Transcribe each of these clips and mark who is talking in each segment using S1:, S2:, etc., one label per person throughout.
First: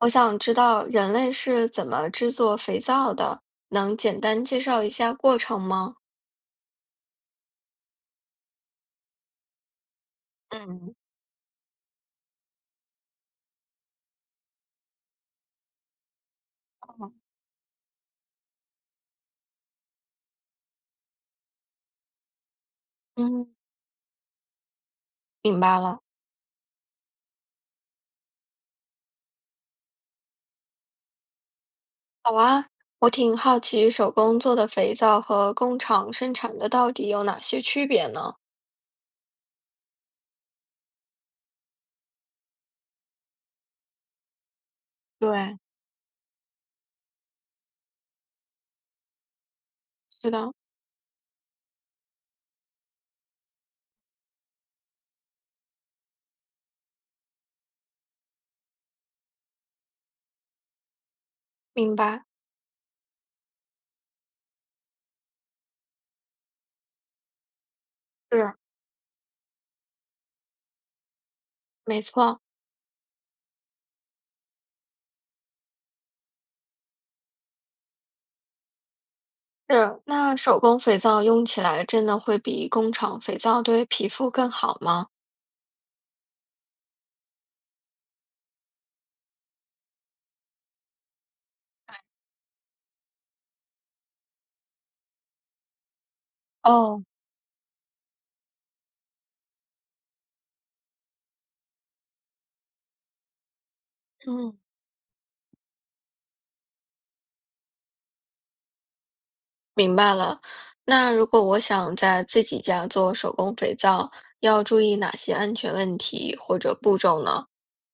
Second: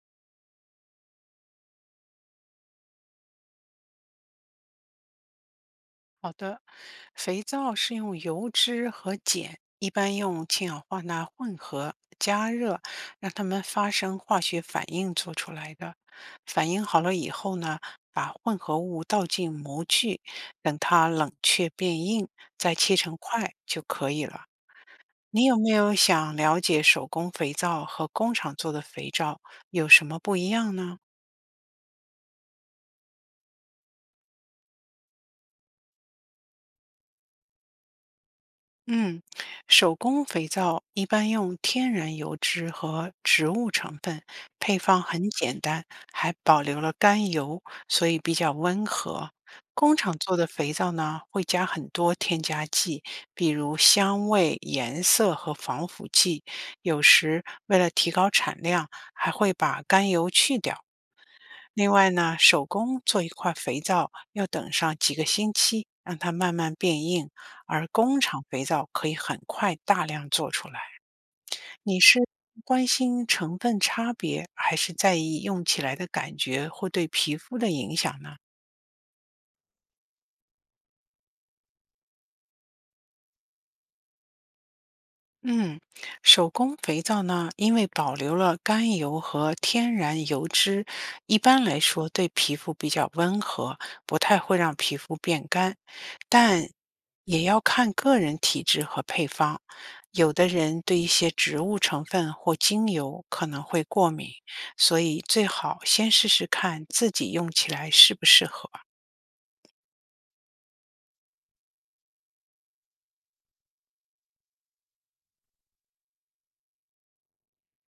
S1: 我想知道人类是怎么制作肥皂的，能简单介绍一下过程吗？
S2: 好的，肥皂是用油脂和碱，一般用氢氧
S1: 嗯，
S2: 化钠混合加热，让它们发生化学反应做出来的。反应好
S1: 哦
S2: 了以后呢，把混合物倒进模具，等它冷却变硬，再切成
S1: 嗯，
S2: 块就可以了。你有
S1: 明
S2: 没
S1: 白
S2: 有
S1: 了。
S2: 想了解手工肥皂和工厂做的肥皂有什么不一样呢？
S1: 好啊，我挺好奇手工做的肥皂和工厂生产的到底有哪些区别呢？
S2: 嗯，手工肥皂一般用天然油脂和植物成分，配方很
S1: 对，
S2: 简单，还保留了甘油，所以比较温和。工厂
S1: 是
S2: 做的
S1: 的，
S2: 肥皂呢，会加很多添加剂，比如香味、颜色和防腐剂。有时为了提高产量，还会把甘油去掉。另
S1: 明
S2: 外
S1: 白，
S2: 呢，手工做一块肥皂要等上几个星期，让它慢慢变硬，而工厂
S1: 是，
S2: 肥皂可以很快大量做出来。你
S1: 没
S2: 是
S1: 错，
S2: 关心成分差别，还是在意用起来的感觉或对皮肤的影响呢？
S1: 是。那手工肥皂用起来真的会比工厂肥皂对皮肤更好吗？
S2: 嗯，手工肥皂呢，因为保留了甘油和天然油脂，一般来说对皮肤比较温和，不太会让皮肤变干，但
S1: 哦，
S2: 也要看个人体质和配方。有的人对一些植物成分或精油可能会过敏，
S1: 嗯。
S2: 所以最好先试试看自己用起来适不适合。
S1: 明白了。那如果我想在自己家做手工肥皂，要注意哪些安全问题或者步骤呢？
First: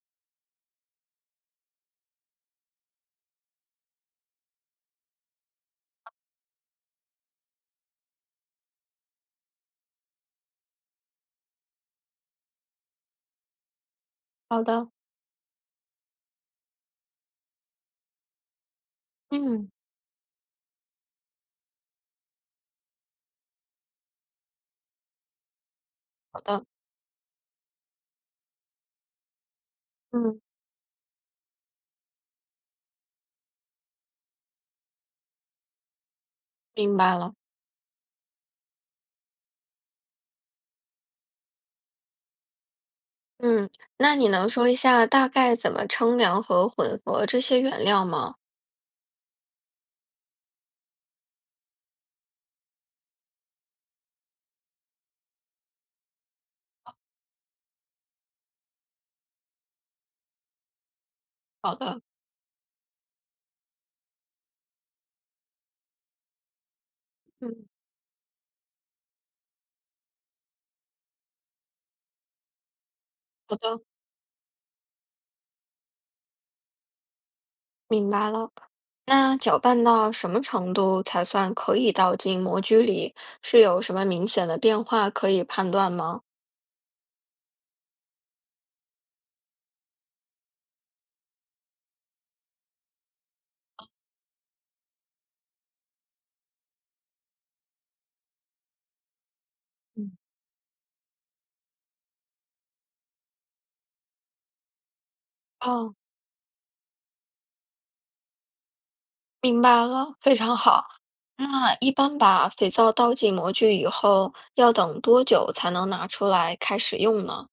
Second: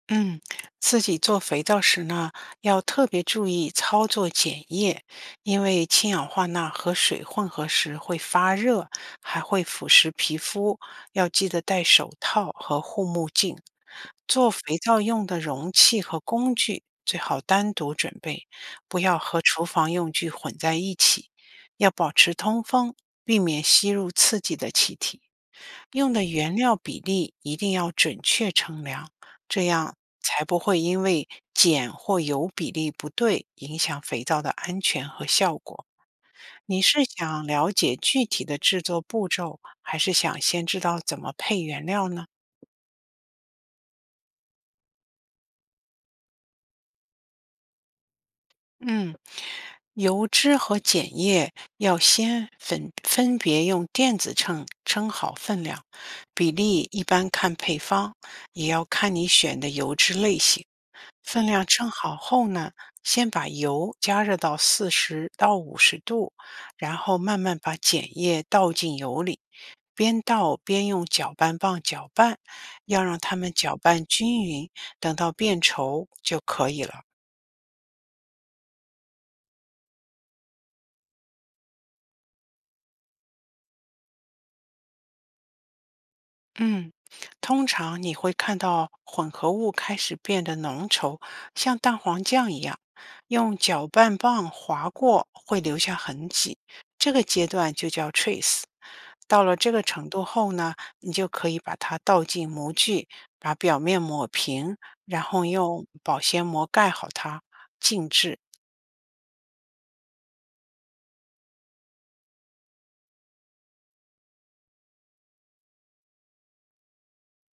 S2: 嗯，自己做肥皂时呢，要特别注意操作碱液，因为氢氧化钠和水混合时会发热，还会腐蚀皮肤，要记得戴手套和护目镜。做
S1: 好
S2: 肥
S1: 的，
S2: 皂用的容器和工具最好单独准备，不要和厨
S1: 嗯，
S2: 房用具混在一起，要保持通风，避免吸入刺激的气体。用的
S1: 好
S2: 原
S1: 的，
S2: 料比例一定要准确称量，这样
S1: 嗯，
S2: 才不会因为碱或油比例不对影响肥皂的安全和效果。你
S1: 明
S2: 是
S1: 白了。
S2: 想了解具体的制作步骤，还是想先知道怎么配原料呢？
S1: 嗯，那你能说一下大概怎么称量和混合这些原料吗？
S2: 嗯，油脂和碱液要先分别用电子秤称好分量，比例一般看配方，也要看你选的油脂类型。分量
S1: 好
S2: 称
S1: 的，
S2: 好后呢，先把油加热到40到50度，然后慢慢
S1: 嗯，
S2: 把碱液倒进油里，边倒边用搅拌棒搅拌，要让它们
S1: 好
S2: 搅
S1: 的，
S2: 拌均匀，等到变稠就可以了。
S1: 明白了。那搅拌到什么程度才算可以倒进模具里？是有什么明显的变化可以判断吗？
S2: 嗯，通常你会看到混合物开始变得浓稠，像蛋黄酱一样。用搅拌棒划过会留下痕迹，这个阶段就叫 trace。到了这个程
S1: 嗯，
S2: 度后呢，你就可以把它倒进模具，把表面抹平，然后用
S1: 哦。
S2: 保鲜膜盖好它，静置。
S1: 明白了，非常好。那一般把肥皂倒进模具以后，要等多久才能拿出来开始用呢？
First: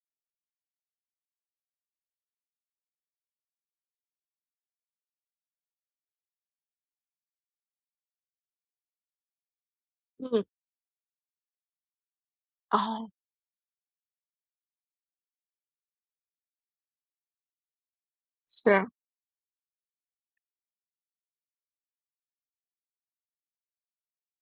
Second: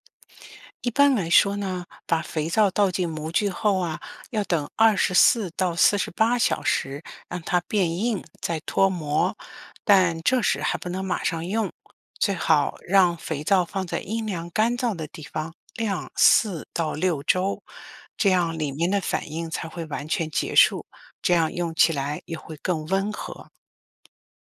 S2: 一般来说呢，把肥皂倒进模具后啊，要等24到48小时，让它变硬，再脱模。但这
S1: 嗯，
S2: 时还不能马上用，最好
S1: 哦，
S2: 让肥皂放在阴凉干燥的地方晾4到6周，这样里
S1: 是，
S2: 面的反应才会完全结束，这样用起来也会更温和。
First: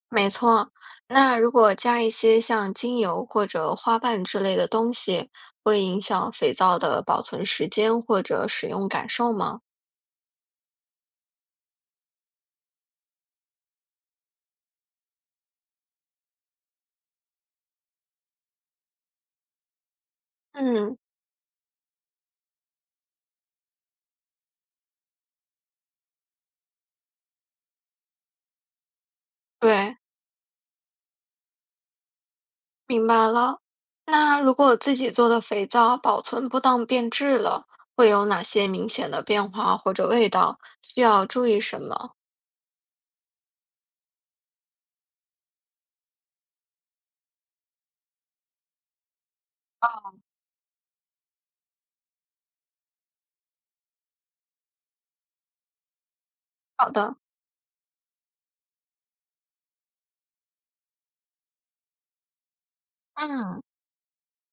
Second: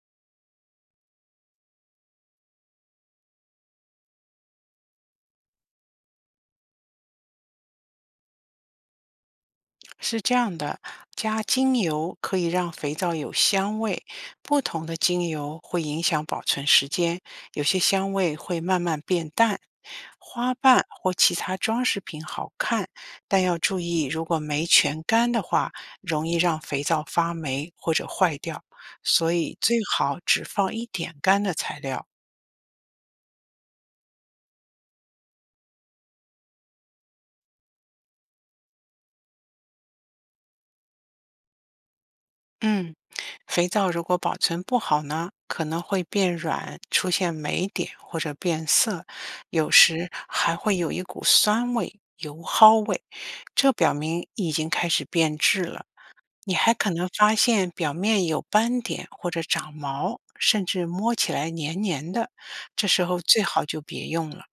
S1: 没错。那如果加一些像精油或者花瓣之类的东西，会影响肥皂的保存时间或者使用感受吗？
S2: 是这样的，加精油可以让肥皂有香味，不同的精油会影响保存时间，有些香味会慢慢变淡。花瓣
S1: 嗯，
S2: 或其他装饰品好看，但要注意，如果没全干的话，容易让肥皂发霉或者坏掉，所以最
S1: 对。
S2: 好只放一点干的材料。
S1: 明白了。那如果自己做的肥皂保存不当变质了，会有哪些明显的变化或者味道？需要注意什么？
S2: 嗯，肥皂如果保存不好呢，可能会变软，出现霉点或者变色，有时还会有一股酸味、油蒿味，这表明已经开始变质了。你还可
S1: 好
S2: 能
S1: 的，
S2: 发现表面有斑点或者长毛，甚至摸起来黏黏的，这时候最
S1: 嗯，
S2: 好就别用了。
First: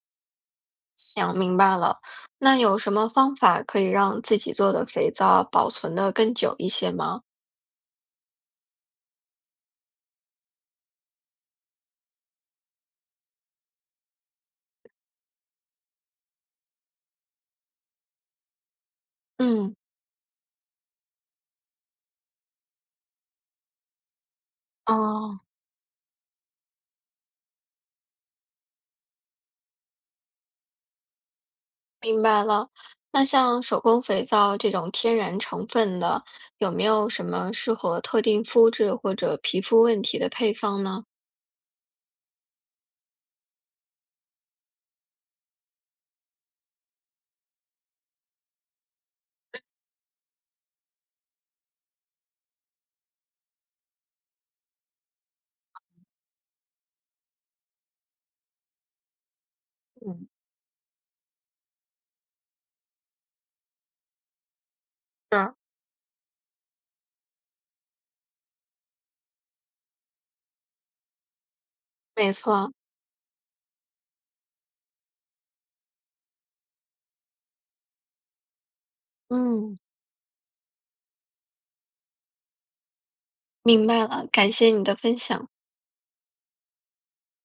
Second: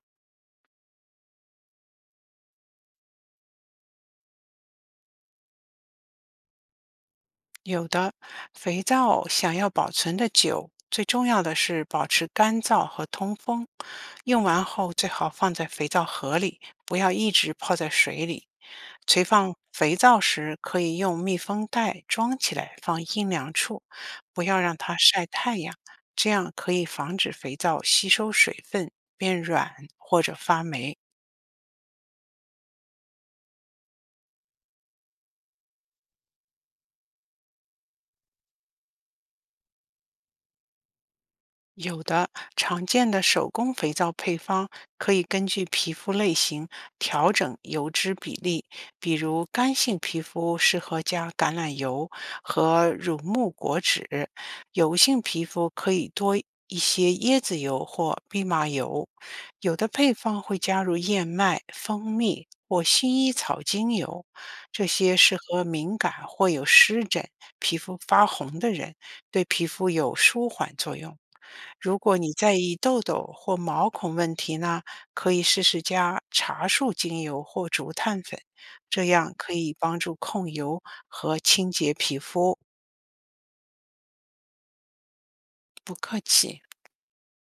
S1: 想明白了。那有什么方法可以让自己做的肥皂保存的更久一些吗？
S2: 有的，肥皂想要保存的久，最重要的是保持干燥和通风。用完后最好放在肥皂盒里，不要一直泡在水里。存放
S1: 嗯，
S2: 肥皂时，可以用密封袋装起来，放阴凉处，不要让它晒
S1: 哦，
S2: 太阳，这样可以防止肥皂吸收水分变软或者发霉。
S1: 明白了。那像手工肥皂这种天然成分的，有没有什么适合特定肤质或者皮肤问题的配方呢？
S2: 有的，常见的手工肥皂配方可以根据皮肤类型调整油脂比例，比如干性皮肤适合加橄榄油和乳木果脂，油性皮肤可以多一些椰子油或蓖麻油。有的配
S1: 嗯，
S2: 方会加入燕麦、蜂蜜或薰衣草精油，这些适
S1: 是，
S2: 合敏感或有湿疹、皮肤发红的人。对皮肤有舒缓作用。如果你
S1: 没
S2: 在
S1: 错。
S2: 意痘痘或毛孔问题呢，可以试试加茶树精油或竹炭粉，这样可以
S1: 嗯，
S2: 帮助控油和清洁皮肤。
S1: 明白了，感谢你的分享。
S2: 不客气。